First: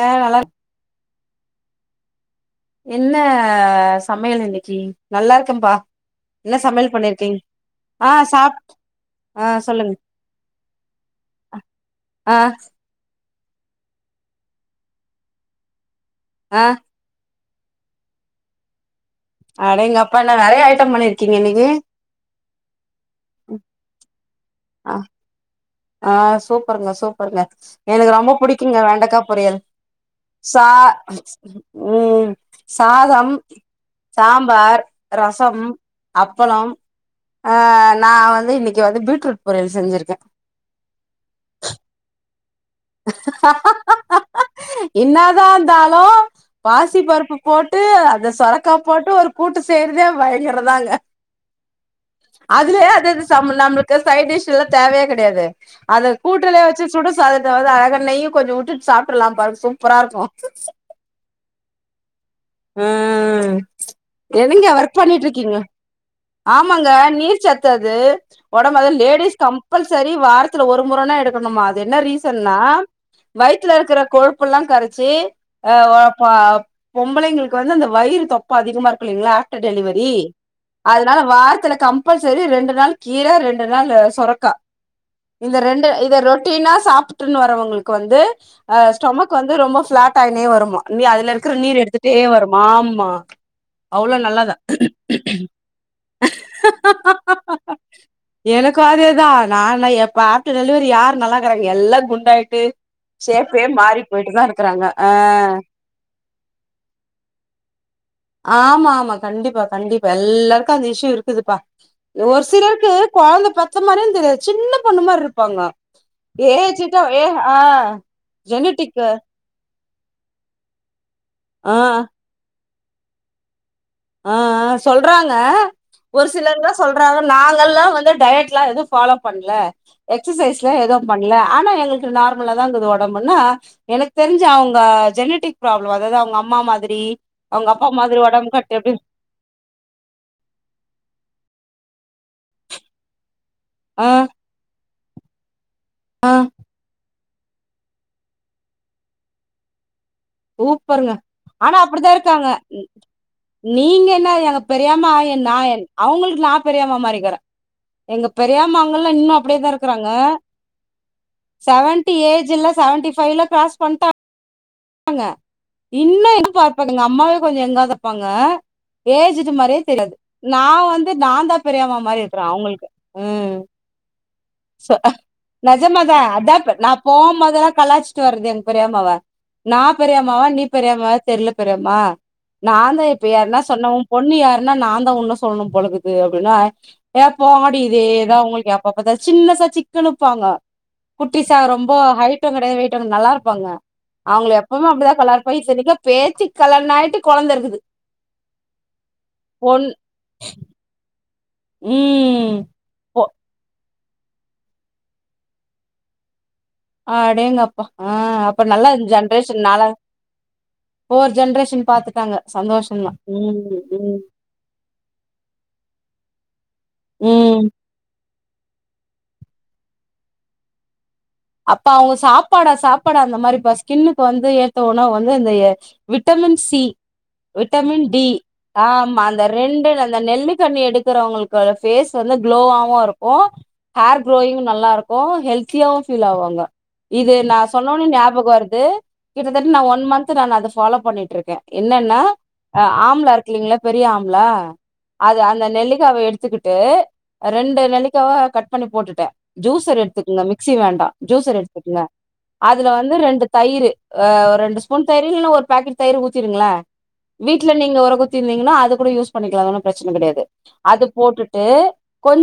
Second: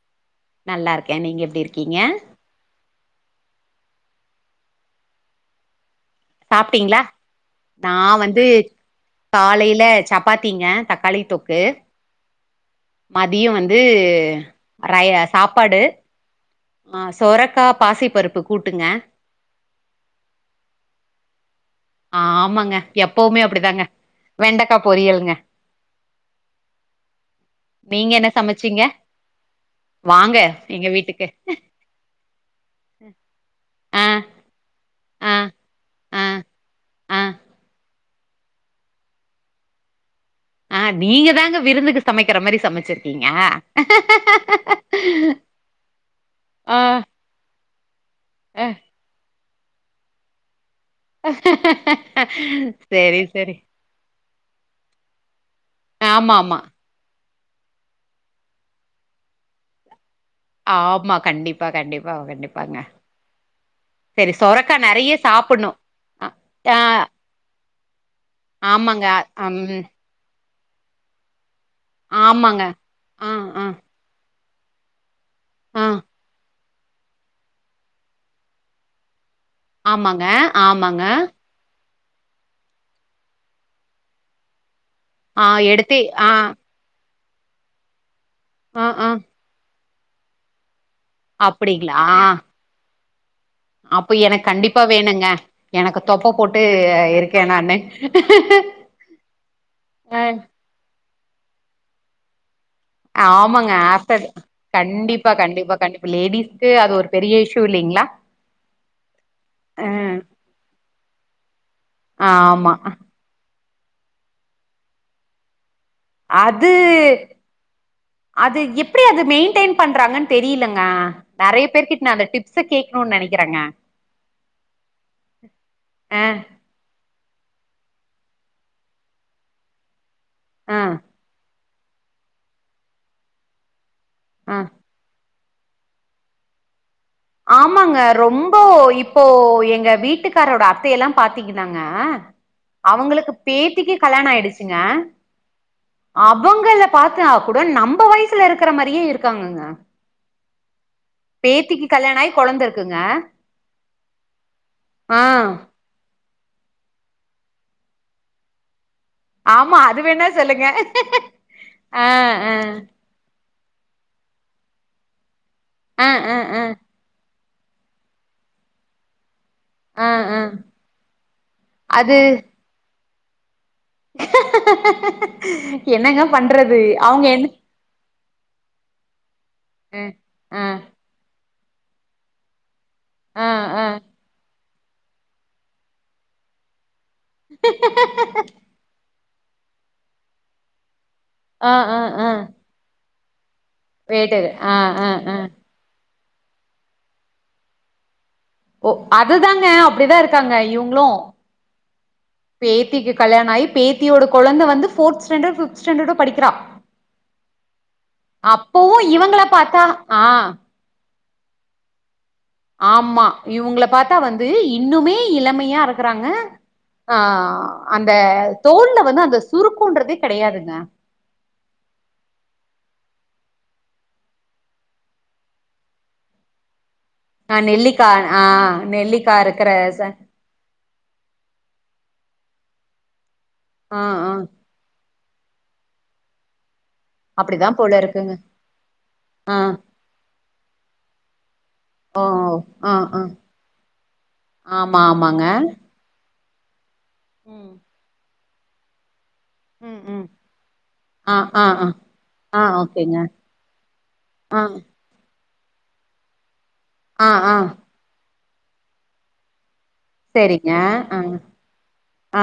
அ நல்லாரு நல்லா இருக்கே நீங்க எப்டி இருக்கீங்கே என்ன சமையல் இன்னக்கி நல்லாருக்கேபா என்ன சமயல் சாப்ட்டீங்களா பண்ணிருக்கீங் நா வந்து ஆ காலைல சொல்லுங்க சப்பாத்திங்க தக்காளி தொக்கு ஆ மதியோ வந்து ரய சாப்பாடு அ ஆ சொரக்கா பாசி பருப்பு கூட்டுங்க அடேங்கப்பா என்ன நெறயா ஐட்டம் பண்ணிருக்கீங்க இன்னைக்கி ஆமாங்க எப்போமே அப்டிதாங்க வெண்டக்கா ஆ பொரியலுங்க ஆ சூப்பருங்க சூப்பருங்க நீங்க எனக்கு என்ன ரொம்ப புடிக்குங்க சமச்சீங்க வெண்டக்கா பொரியல் வாங்க சா எங்க வீட்டுக்கு ம் சாதம் ஆ சா சாம்பார் ஆ ரசம் ஆ அப்பளம் ஆ அ நா வந்து இன்னைக்கி வந்து பீட்ரூட் பொரியல் செஞ்சிருக்கே ஆ நீங்க தாங்க விருந்துக்கு சமைக்கற மாரி சமச்சு என்னதா இருந்தாலு பாசிப்பருப்பு போட்டு அந்த அ சொரக்கா போட்டு ஒரு கூட்டு செய்றதே வழியாறதுதாங்க அதுலயே அது செரி இது செரி சாப்புளான் நம்முளுக் க்கு சைடிஷ்ல்லா தேவயே கெடையாது அத ஆமா ஆமா கூட்டுலயே வெச்சு சுடு சாதத் த்தாவது அழகா நெய்ய கொஞ்சோ உட்டுட் சாப்டுர்லாம் பாருங்க சூப்பரா இருக்கு ஆமா கண்டிப்பா கண்டிப்பா கண்டிப் ப்பாங்க ம் செரி என்னங்க சொரக்கா ஒர்க் நறையா பண்ணிட்டு இருக்கீங்க சாப்டுனு ஆ ஆமாங்க நீர் சத்து அது ஒடம்பு அது ஆமாங்க லேடிஸ் ம் கம்பல்செரி வாரத் த்துல ஒரு மொறனா எடுக்கணுமா அது என்ன ரீசன்னா ஆமாங்க ஆ ஆ வயித்துல இருக்கிற கொழுப்பெல்லா கரச்சி ஆ அ பொம்பளைங்களுக்கு வந்து அந்த வயிறு தொப்பா அதிகமா இருக்கு இல்லங்களா ஆஃப்டர் டெலிவரி ஆமாங்க ஆமாங்க அதனால வாரத்துல கம்பல்சரி ரெண்டு நாள் கீர ரெண்டு நாள் சுரக்கா ஆ இந்த ரெண்டு எடுத்து இத ஆ ரொட்டினா சாப் டிர்ன் வரவங்களுக்கு வந்து ஆ ஆ ஸ்டொமக் வந்து ரொம்ப பிளாட் ஆயினே வருமா நீ அதுல இருக்கிற நீர் அப்டிங்களா எடுத்துட்டே வருமா ஆமா அப்ப அவ்ளே எனக்கு நல்லாதான் கண்டிப்பா வேணுங்க எனக்கு தொப்ப போட்டு இருக்கே நானு எனக்கும் அதேதான் நானா அ எப்பாட் டெலிவரி யாரு நல்லாக்கறாங்க எல்லா குண்டாயிட்டு சஷேப்பே ஆமாங்க மாரி ஆஃப்டர் போயிட்டு தான் இருக்கிறாங்க ஆ கண்டிப்பா கண்டிப்பா கண்டிப்பா லேடிஸ்க்கு அது ஒரு பெரிய இஷ்யூ இல்லீங்களா ஆமா ஆமா கண்டிப்பா கண்டிப்பா எல்லாருக்கும் அந்த இஷ்யூ இருக்குதுப்பா ஒரு ஆமா சிலருக்கு கொழந்த பெத்த மாரியும் தெரியாது சின்ன பொண்ணு மாரி இருப்பாங்க அது ஏஜ்ட்ட ஏ ஆ அது ஜெனட்டிக் எப்டி அது மெயின்டெயின் பண்றாங்க ன்னு தெரியலங்க நெறைய ஆ பேருக்கிட்ட நான் அந்த டிப் ஸ் கேக்கணும்னு நெனைக்கறங்க ஆ ஆ சொல்றாங்க அ ஒரு சிலர்த சொல்றாங்க நாங்கல்லா வந்து டயட் எல்லா எது ஃபாலோ பண்ல எக்ஸசைஸ்லா அ எதும் பண்ல ஆனா எங்களுக்கு நார்மலா தா இருக்குது ஒடம்புன்னா எனக் தெருஞ்சு அ அவுங்க ஜெனிட்டிக் புராபுளோ அதாவது அவுங்க அம்மா மாதிரி அவங்க அப்பா ஆமாங்க மாதிரி ஒடம்பு ரொம்போ கட்டு அப்டி இப் இபோ எங்க வீட்டுக்காரோட அத்தை எல்லாம் பாத்தீங்கன்னாங்க அவங்களுக்குப் பேத்திக்கு ஆ கல்யாணோ ஆயிடுச்சுங்க அவங்கள பாத்தா கூட நம்ப வயிஸ் வயித்துல இருக்குற மாறியே இருக்காங்கங்க சூப்பருங்க ஆனா பேத்திக்கு அப்டிதா கல்யாண ஆயி இருக்காங்க கொழந்த இருக்குங்க நீங்க என்ன எங்க பெரியம்மா ஆ நா என் அவங்களுக்கு நா பெரியாம்மா மாரி இருக்குற எங்க பெரியாமங்கல்லா இன்னு அப்புடியே தா இருக்குறாங்க ட்டுங்க செவன்டி ஏஜ் இல்ல செவன்டி ஃபைவ்ல கிராஸ் பண்டா இருப்பாங்க ஆ இன்னு ஆ எங்க ஆ பாப்பாங்க எங்க அம்மாவே கொஞ்சோ எங்காதா இருப்பாங்க ஏஜ்ஜுடு மாரியே ஆ தெரியாது ஆ நா வந்து நாந்தா பெரியாம்மா அது மாரி இருக்குற அவங்களுக்கு ம் சோ நெஜமாதா என்னங்க அதா பண்றது நா அவங்க என்ன போம்போதெல்லா கலாச்சுட்டு வர்றது எங்க பெரியம்மாவ நா பெரியம்மாவா அ நீ பெரியம்மாவா தெர்ல பெரியம்மா நாந்தா இப்ப அ யார்னா அ அ சொன்னா உம் பொண்ணு யார் ன்னா நாந்தா உன்ன சொல்னும் போல இருக்குது அப்டின்னா ஏ போங்கடி இதேதா உங்களுக்கு எப் பாப்பத்தா சின்னசா சிக்குனு இப்பாங்க குட்டிசா ஆ ரொம்ப ஆ ஆ ஹைட்டுங் கெடையாது வெயிட்டுங் நல்லா இருப்பாங்க வேட்டரு அவுங்கள ஆ எப்பவுமே ஆ அப்டிதா ஆ கலார் போயி இத்தனிக்கு பேத்திக் கல்யாணோ ஆயிட்டு கொழந்த இருக்குது ஓ அதுதாங்க பொண் அப்டிதா இருக்காங்க இவுங்களு ம் பேத்திக்கு பொ கல்யாணோ ஆயி பேத்தியோட கொழந்த வந்து ஃபோர்த்து ஸ்டேண்டடோ ஃபிப்த்து ஸ்டேண்டடோ படிக்கிறா ஆ அடேங்கப்பா ஆ அப்ப நல்லா அப்பவு இவங்கள ஜென்ரேஷன் பாத்தா நாளாக ஆ ஃபோர் ஜென்ரேஷன் பாத்துட்டாங்க சந்தோஷந்தா ஆம்மா ம் இவுங்ள ம் பாத்தா வந்து இன்னுமே இளமையா இருக்கறாங்க ஆ ம். அந்த தோல்ல வந்து அந்த சுருக்கோன்றதே கெடையாதுங்க அப்ப அவுங்க சாப்பாடா சாப்பாடா அந்த மாரிப்பா ஸ்கின்னுக்கு வந்து ஏத்த உணவு வந்து இந்த விட்டமின் சி ஆ விட்டமின் நெல்லிக்கா டி ஆ ஆம்மா நெல்லிக்கா அந்த இருக்கிற ரெண்டு ச அந்த நெல்லிகனி எடுக்கறவங்ளுக் ஃபேஸ் வந்து குளோவாவுருக்கு ஆ ஹேர் ஆ க்ரோயிங்கு நல்லாருக்கு ஹெல்த்தியாவு பீல் ஆவாங்க இது நா அப்டிதா போல சொன்னோனே இருக்குங்க ஞாபகோ வருது ஆ கிட்டத்தட்ட நா ஒன் மன்த்து நா அத ஃபாலோ பண்ணிட்ருக்க என்னன்னா ஓ அ ஆ ஆ ஆம்ளா இருக்குல்லீங்களா பெரிய ஆம்ளா ஆமா ஆமாங்க நெல்லிக்காவ எடுத்துக்கிட்டு ம் ரெண்டு நெளிக்காவ கட் பண்ணி போட்டுட்ட ஜூசர் ம் ம் எடுத்துக்கங்க மிக்சி வேண் ஆ ஜூசர் ஆ ஆ எடுத்துக்கங்க ஆ அதுல வந்து ஓகேங்க ரெண்டு தயிரு அ ஆ ரெண்டுஸ் முன் தயிறு ஒரு பாக்கெட் தயிறு ஊத்திருங்களே ஆ ஆ வீட்ல நீங்க ஒர குத்திருந்தீங்கன்னா அது கூட யூஸ் பண்ணிக்கலா அது ஒன்னு பிரச்சன கெடையாது செரிங்க அது ஆ போட்டுட்டு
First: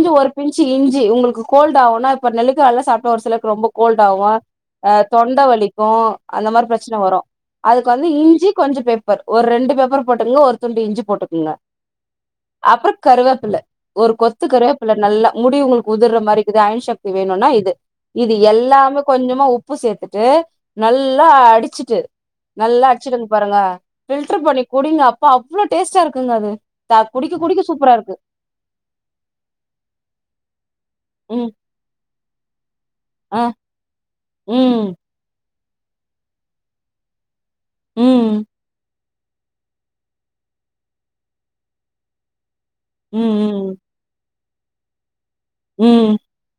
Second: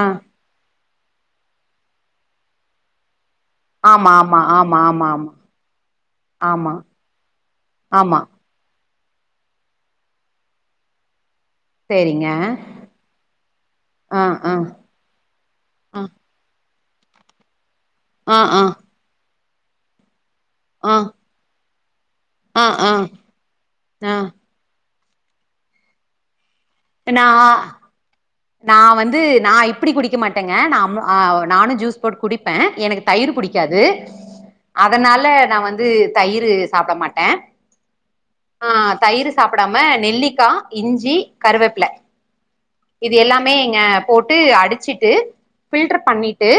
ஆ ஒருப் பின்சு இஞ்சி உங்களுக்கு கோல்டு ஆகுன்னா இப்ப நெல்லிக்கா எல்லா சாப்டா ஒரு சிலருக்கு ரொம்ப ஆமா கோல்டாகு ஆமா அ ஆமா ஆமா ஆமா தொண்ட வலிக்கு அந்த மாரி ஆமா பிரச்சன வரு அதுக்கு வந்து ஆமா இஞ்சி கொஞ்சோ பெப் ப்பர் ஒரு ரெண்டு பெப்பர் போட்டுக்கங்க ஒரு துண்டு இஞ்சி போட்டுக்கங்க செரிங்க அப்றோ கருவேப்பில ஒரு ஆ கொத்து ஆ கருவேப்பில நல்லா முடி உங்ளுக் ஆ உதிர்ற மாரிக்குது அயின் சக்தி வேணுனா இது இது ஆ ஆ எல்லாமே கொஞ்சமா உப்பு சேத்துட்டு ஆ நல்லா அடிச்சிட்டு ஆ நல்லா ஆ அடிச்சிட்டு வந்து பாருங்க ஆ பில்டர் பண்ணி குடிங்க அப்பா அவ்ளோ டேஸ்ட்டா இருக்குங்க அது இப்ப நா சூப்பராருக்கு நா வந்து நா இப்டி குடிக்க மாட்டேங்க நா ம் நானு ஜூஸ் போட்டு குடிப்பே எனக் தயிர் ஆ புடிக்காது ம் அதனால நா வந்து தய்ரு சாப்ட மாட்டே ம் தயிர் சாப்பிடாம நெல்லிக்காய் இஞ்சி கருவேப்ல இது ம் எல்லாமே ம் இங்க போட்டு அடிச்சிட்டு பில்டர் ம் பண்ணிட்டு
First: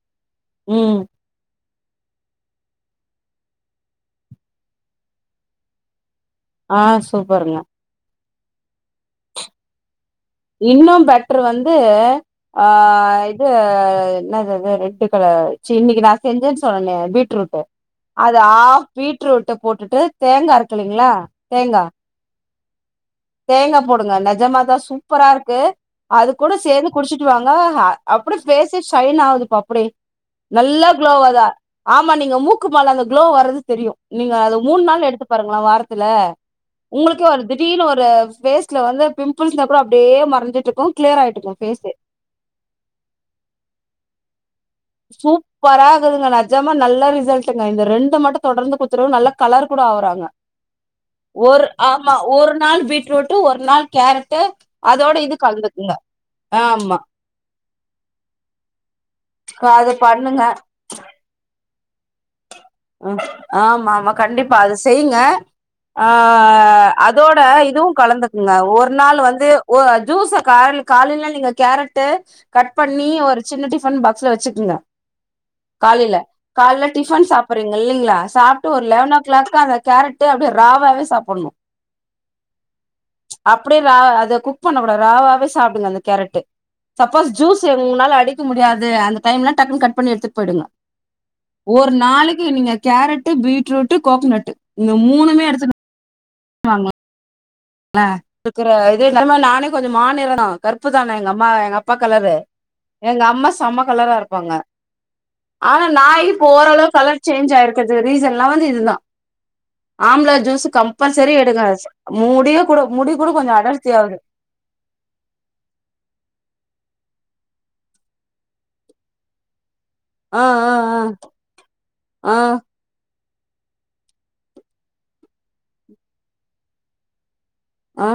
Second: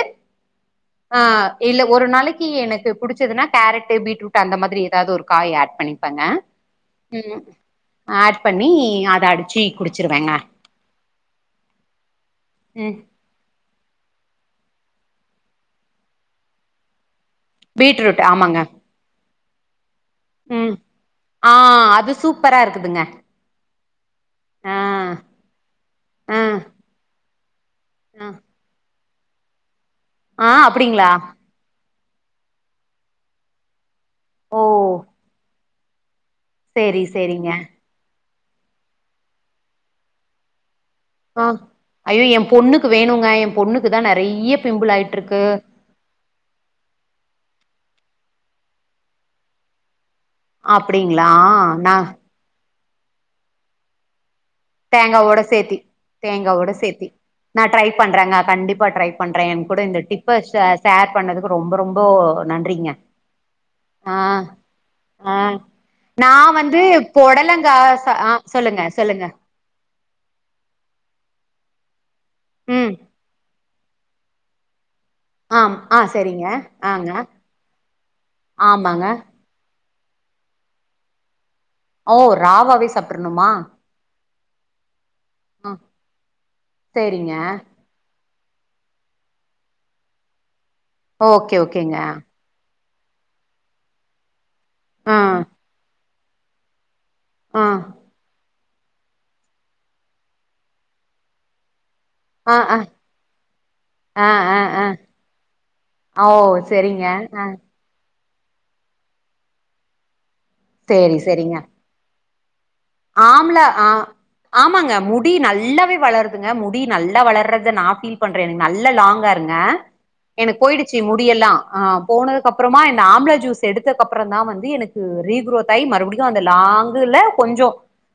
ம் ஆ இல்ல ஒரு நாளைக்கி எனக்கு புடிச்சுதுனா கேரட் பீட்ரூட் அந்த மாதிரி ஏதாவ்து ஒரு காய் ஆட் பண்ணி ங்க ஆ சூப்பருங்க ஆட் பண்ணி அத அடிச்சு குடிச்சிருவேங்க இன்னு பெட்ரு வந்து ஆ ம் என்னாது அது ரெட்டு கலர் சீ இன்னைக்கு நா செஞ்சேன் சொன்னேனே பீட்ரூட் பீட்ரூட் அது ஆ ஆமாங்க பீட்ரூட்ட போட்டுட்டு தேங்கா ம் இருக்குலீங்ளா ஆ தேங்கா அது சூப்பரா இருக் இருக்குங்க தேங்க போடுங்க நெஜமாதா சூ சூப்பரா இருக்கு அது ஆ கூட சேந்து குடிச்சுட் வாங்க ஆ அப்டே ஃபேஸ் அப்டி சைன் ஆகுதுப்பா அப்டி ஆ நல்லா அப்டிங்களா குளோவதா ஆம்மா நீங்க மூக்குமால அந்த குளோ வர்றது தெரியு நீங்க அது ஓ மூண் நாள் எடுத்து பாருங்ளே வாரத்துல சேரி உங்ளுக்கே ஒரு சேரிங்க திடீர்ன் ஒரு பேஸ்ல வந்து பிம்பிள்ஸ்கு அப்றோ அப்டியே மறைஞ்ட்டு இருக்கு க்ளியர் ஆயிட்டு ஆ இருக்கு பேஸ்யே ஐயோ எ பொண்ணுக்கு வேணுங்க எ பொண்ணுக்கு தா நெறைய பிம்பிள் ஆயிட்ருக்கு சூப்பராகுதுங்க அது நெஜமா நல்ல ரிசல்ட்டுங்க இந்த ரெண்ட மட்டு தொடர்ந்து குடுத்துட்ற நல்ல கலர் கூட ஆறாங்க அப்டிங்களா ஒரு நா ஆம்மா ஒரு நாள் பீட்ரூட்டு் ஒரு நாள் கேரட்டு அதோட இது தேங்காவோட சேத்தி கலந்துக்குங்க தேங்காவோட ஆமா சேத்தி நா ட்ரை பண்றேங்க கண்டிப்பா ட்ரை பண்றே ஏ கூட அது இந்த டிப்ப பண்ணுங்க ஷே ஷேர் பண்ணதுக்கு ரொம்ப ரொம்போ ம் ஆமாமா கண்டிப்பா அது செய்ங்க ஆ ஆ நா வந்து அதோட பொடலங்கா இதுவு ச ஆ கலந்துக்குங்க சொல்லுங்க ஒரு நாள் சொல்லுங்க வந்து ஓ ஜூஸ கால் காலில நீங்க கேரட் ட்டு கட் ம் பண்ணி ஒரு சின்ன டிஃபன் பாக்ஸ்ல வச்சுக்கங்க ஆம் ஆ காலைல செரிங்க கால்ல ஆங்க டிஃபன் சாப் சாப்றீங்க இல்லயா சாப்ட்டு ஒரு ஆமாங்க லெவன் ஓ கிளாக்கு அந்த கேரட்டு அப்டியே ராவாவே சாப்புணு ஓ ராவாவே சாப்ட்ருனுமா அப்டியே ரா அத குக் பண்ணக்கூடாது ராவாவே சாப்டுங்க அந்த கேரட்டு சப்போஸ் சேரிங்க ஜூஸு ஒங்னால அடிக்க முடியாது அந்த டைம்ல டக்குனு கட் பண்ணி எடுத்திட் பொயி்டுங்க ஓகே ஒரு ஓகேங்க நாளைக் நீங்க கேரட்டு பீட்ரூட்டு கோகனட்டு இந்த ஆ மூணுமே எடுத்துட் வாங்க ம் இருக்கற இதே எம்மா நானே கொஞ்ச மாநிறம் கருப்புதா நா எங்கம்மா எங்க அப் ப்ப கலரு ஆ ஆ எங்கம்மா செம்ம கலரா ஆ இருப்பாங்க ஆ ஆனா நா ஆ ஓ இப்போ ஓரளவ்க் செரிங்க கலர் சேஞ்ச் ஆயிருக் க்கிறது ரீசன்லா வந்து இதுதா ஆம்லா ஜூஸ் சேரி கம்பல்சரி செரிங்க எடுங்க மூட் கூட முடி கூட கொஞ்ச ஆம்லா ஆ அடர்த்தியாவ்து ஆமாங்க முடி நல்லாவே வளருதுங்க முடி நல்லா வளர்றத நா ஃபீல் பண்றே நல்லா லாங்ஹேருங்க ஆ எனக் ஆ போயிடுச்சு முடியெல்லா ஆ ஆ போனதுக் அப்புறமா இந்த ஆம்லா ஜூஸ் எடுத்தக்கப்றோ தா வந்து எனக்கு ரீ குரோத் ஆகி மறுபடியு அந்த லாங்கில கொஞ்சோ ஆ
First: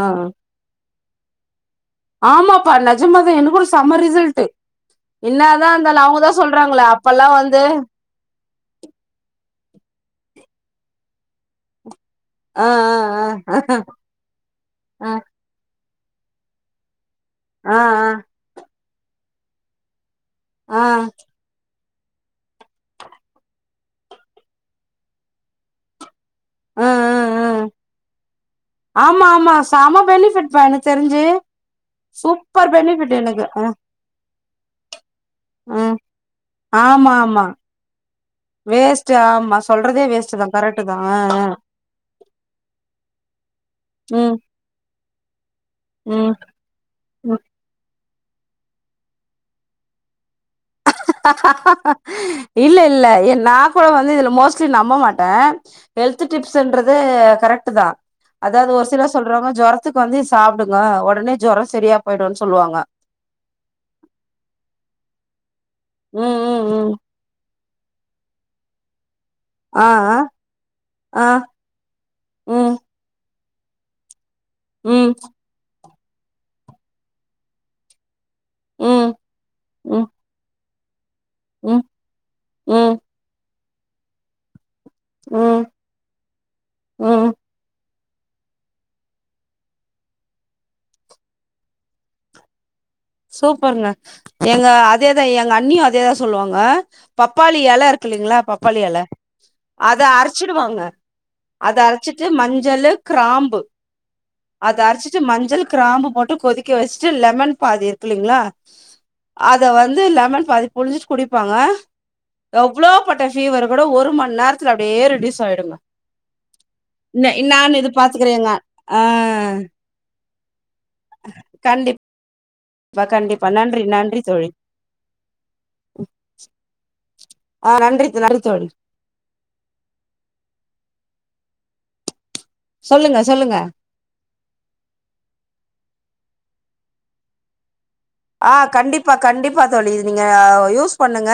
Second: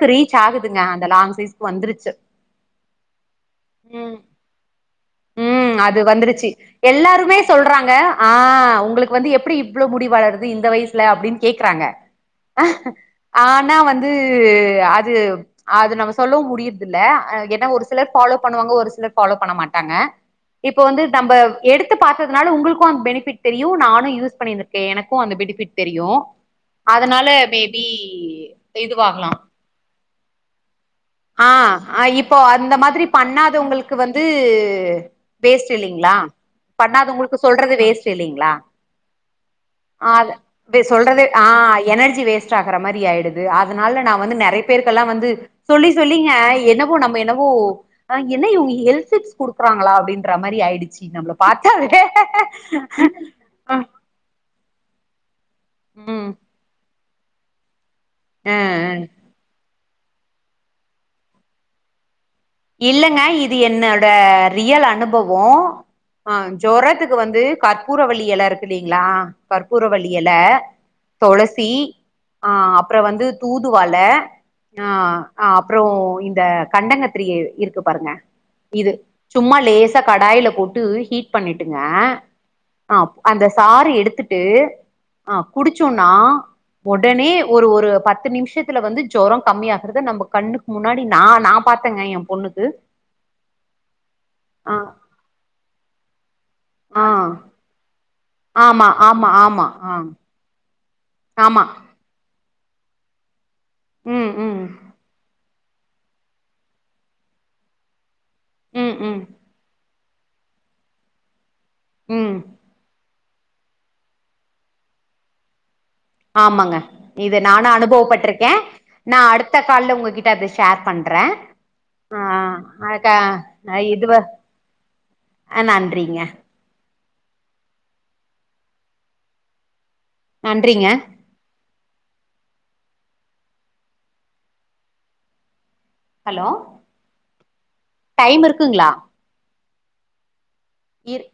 ஆ ரீச் ஆகுதுங்க அந்த லாங் சைஸ்கு வந்துருச் ஆமாப்பா நெஜமாதா எனக்குட செம்ம ம் ரிசல்ட்டு இன்னாதா ம் அது இருந்தாலு அவங்கதா வந்துருச்சு சொல்றாங்கள அப்பெல்லா எல்லாருமே வந்து சொல்றாங்க ஆ ஒங்களுக்கு வந்து எப்டி இவ்ளோஓ முடி வளருது இந்த வயசுல அப்டின் கேக்குறாங்க ஆ ஆனா வந்து ஆ ஆ அது அது நம்ம சொல்லவு முடியதில்ல அதுக்கெனா ஆ ஆ ஒரு சிலர் ஃபாலோ பண்ணுவாங்க ஒரு சிலர் ஃபாலோ பண்ண மாட்டாங்க இப்ப ஆ வந்து நம்ம எடுத்து பாத்ததுனால ஒங்ளுக்கு அந்த பெனிபிட் தெரியு நானு யூஸ் பண்ணிட்ருக்கே எனக்கு அந்த பெனிபிட் தெரியு ஆ அதனால ஆ பேபி பி ஏ இப்ப ஆமா இதுவாகலா ஆமா செம பெனிஃபிட்ப்பா எனக்கு தெரிஞ்சு ஆ ஆ இப் இப்போ சூப்பர் அந்த மாதிரி பெனிஃபிட் எனக்கு ஆ பண்ணாதவங்களுக்கு வந்து வேஸ்ட்டு ம் இல்லைங்ளா ஆமா பண்ணாதவங்களுக்கு ஆமா சொல்றது வேஸ்ட் டு இல்லைங்களா வேஸ்ட் ஆமா சொல்றதே வேஸ்ட் அத தா கரெக்ட் தா சொல்றதே ஆ எனர்ஜி வேஸ்ட் ஆகுற மாரி ஆயிடுது அதனால நா ம் வந்து நெறைய பேருக்கெல்லா வந்து சொல்லி சொல்லிங்க ம் என்னவோ நம்ம ம் என்னவோ ஆ என்ன இவங்க ஹெல்த் டிப்ஸ் குடுக்குறாங்களா அப்டின்ற மாரி ஆயிடு இல்ல இல்ல ஏ நா கூட வந்து இதுல மோஸ்ட் சி நம்ப மாட்டே ம் ஹெல்த்து டிப்ஸ்ன்றது கரெக்ட்டு தா அ அதாது ஒரு சிலர் சொல்றாங்க ஜொரத்துக்கு வந்து சாப்டுங்க ஒடனே ஜொரோ சரியா பொயிடுன் சொல்வாங் இல்லங்க இது என்னோட ரியல் அனுபவோ ஆ ம் ம் ம் ஜொரத்துக்கு வந்து கற்பூரவல்லி எல இருக்கில்லிங்களா ஆ கற்பூரவல்லி ஆ எல ஆ தொளசி ஆ ம் அப்றோ வந்து தூதுவள ஆ ம் அ அப்றோ ந்த கண்டங்கத்திரி இருக்கு பாருங்க இது ம் சும்மா லேசா ம் கடாய்ல போட்டு ஹீட் பண்ணிட்டுங்க ம் ம் ஆப் அந்த சாறு எடுத்துட்டு ஆ ம் குடிச் சோனா ம் ஒடனே ஒரு ஒரு பத்து நிமிஷத்துல வந்து ஜொரோ கம்மியாகறத நம்ம கண்ணுக்கு முன்னாடி நா நா பாத் த்தேங்க ஏ பொண்ணுக்கு சூப்பருங்க எங்க ஆ அதேதா எங்க அண்ணியு அதேதா சொல்வாங்க ஆ பப்பாளி எல இருக்குல்லீங்களா பப் ஆமா ஆமா ஆமா ஆஹ் அரச்சிடுவாங்க அத அரச்சிட்டு மஞ்சளு கிராம்பு ம் ம் அத அரச்சிட்டு மஞ்சள் கிராம்பு போட்டு கொதிக்க வச்சிட்டு லெமன் பாதி இருக்கில்லலைங்களா ம் ம் அத வந்து லெமன் பாதி புழிஞ்சிட்டு குடிப்பாங்க ம் எவ்ளோ பட்ட ஃபீவர் கூட ஒரு மண் நேரத்துல அப்டியே ரெடியூஸ் ஆயிடும் ஆமாங்க இத நானு அனுபவப்பட்டிருக்க பாத்துக்கிறேங்க ஆ நா அடுத்த கால்ல உங்ககிட்ட அது ஷேர் பண்ற கண்டிப்பா அக்கா கண்டிப்பா நன்றி நன்றி இதுவந் தோழி ஆ நன்றிங்க ஆ நன்றி நன்றி தோழி நன்றிங்க சொல்லுங்க சொல்லுங்க ஹலோ டைம் ஆ இருக்குங்களா கண்டிப்பா கண்டிப்பா தோழி இது நீங்க யூஸ் இர் பண்ணுங்க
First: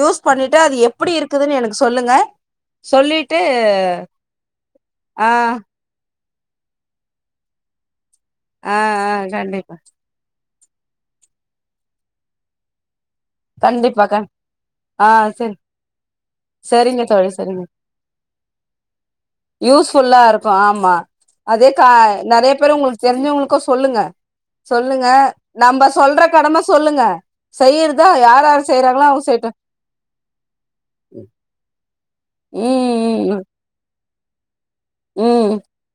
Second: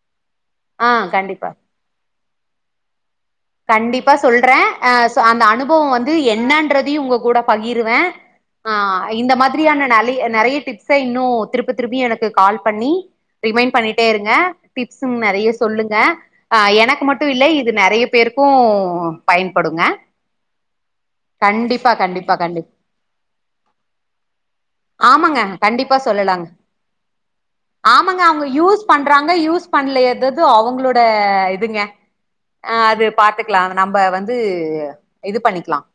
யூஸ் பண்ணிட்டு அது ஆ எப்டி கண்டிப்பா இருக்குதுன்னு எனக்கு சொல்லுங்க சொல்லிட்டு கண்டிப்பா சொல்றே அ ஆ அந்த அனுபவ வந் து என்னான்றதையு ஒங்க கூட பகிருவே ஆ இந்த மாதிரியான நலி நெறைய டிப்ஸ்ச இன்னு திருப்பி திருப்பி எனக்கு கால் பண்ணி ரிமைண் பண்ணிட்டே கண்டிப்பா கண் இருங்க டிப்ஸு ஆ நெறைய சரி சொல்லுங்க அ சரிங்க எனக்கு மட்டு தோழி இல்ல சரிங்க இது நெறைய பேருக்கும் பயன்படுங்க யூஸ்ஃபுல்லா இருக்கு ஆமா அதே கா கண்டிப்பா கண்டிப்பா நிறைய கண்டிப் பேரு உங்களுக்கு தெரிஞ்சவங்களுக்கு சொல்லுங்க சொல்லுங்க ஆமாங்க நம்ப கண்டிப்பா சொல்ற சொல்லலாங்க கடம சொல்லுங்க செய்றத யார் யார் செய்றாங்களோ அவங்க செய்யட்டு பண்ணல எதுஎதோ அவங்களோட இதுங்க அது ம் ம் நம்ப வந்து ம் இது ம் பண்ணிக்கலாம்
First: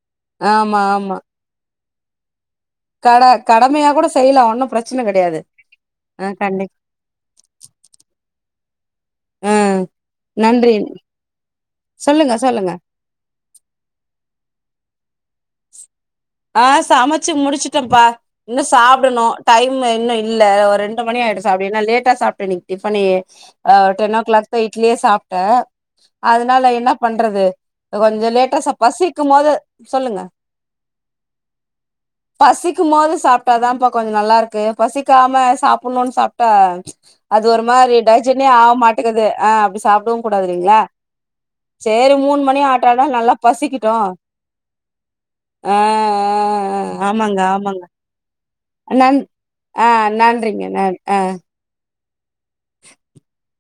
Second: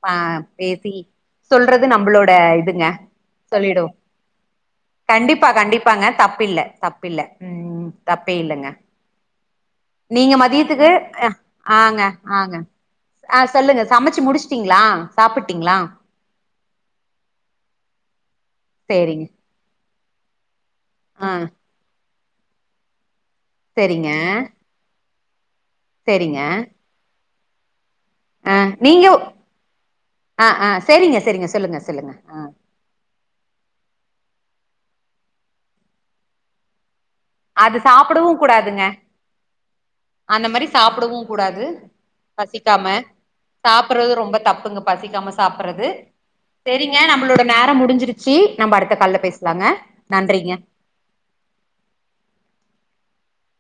ஆமா பேசி ஆமா சொல்றது நம்மளோட இதுங்க கட கடமையா சொல்லிடும் கூட செய்யலா ஒன்னு பிரச்சன கெடையாது கண்டிப்பா கண்டிப்பாங்க ஆ தப்பில்ல கண்டிப்பா தப்பில்ல ம் தப்பே இல்லங்க ஆ நீங்க நன்றி மதியத்துக்கு ஆ ஆங்க சொல்லுங்க சொல்லுங்க ஆ சொல்லுங்க சமச்சி முடிச்சிட்டீங்களா சாப்பிட்டீங்களா ஆ சமச்சு முடிச்சிட்டேன்ப்பா இன்னும் சேரிங்க சாப்டணும் டைம் இன்னும் இல்ல ஒரு ரெண்டு மணி ஆ ஆயிடுச்சி அப்டினா லேட்டா சாப்ட்டேன் இன்னிக்கு டிபனே அ சேரிங்க டென் ஓ கிளாக் தா இட்லியே சாப்ட சேரிங்க அதனால என்ன பண்றது கொஞ்ச ஆ லேட்டா ச பசிக்கும் போது சொல்லுங்க சரிங்க சரிங்க சொல்லுங்க சொல்லுங்க பசிக்கும் போது சாப்பிட்டாதான்ப்பா கொஞ்சம் நல்லா இருக்கு பசிக்காம சாப்புணும் சாப்டா அது ஒரு மாரி சாப்பிடவு டைஜன்னே ஆக கூடாதுங்க மாட்டேக்குது ஆ அப்டி சாப்டவும் அந்த மாரி கூடாதுல்லைங்களா சாப்பிடவு கூடாது சரி மூணுமணி பசிக்காம ஆட்டனா நல்லா பசிக்கிட்டு சாப்பிடுறது ரொம்ப பசிக்காம சாப்றது சரிங்க நம்மளோட ஆமாங்க நேரம் ஆமாங்க முடிஞ்சிருச்சு நம்ம அடுத்த கால்ல பேசலாங்க நன்றிங்க அஹ [inaudible]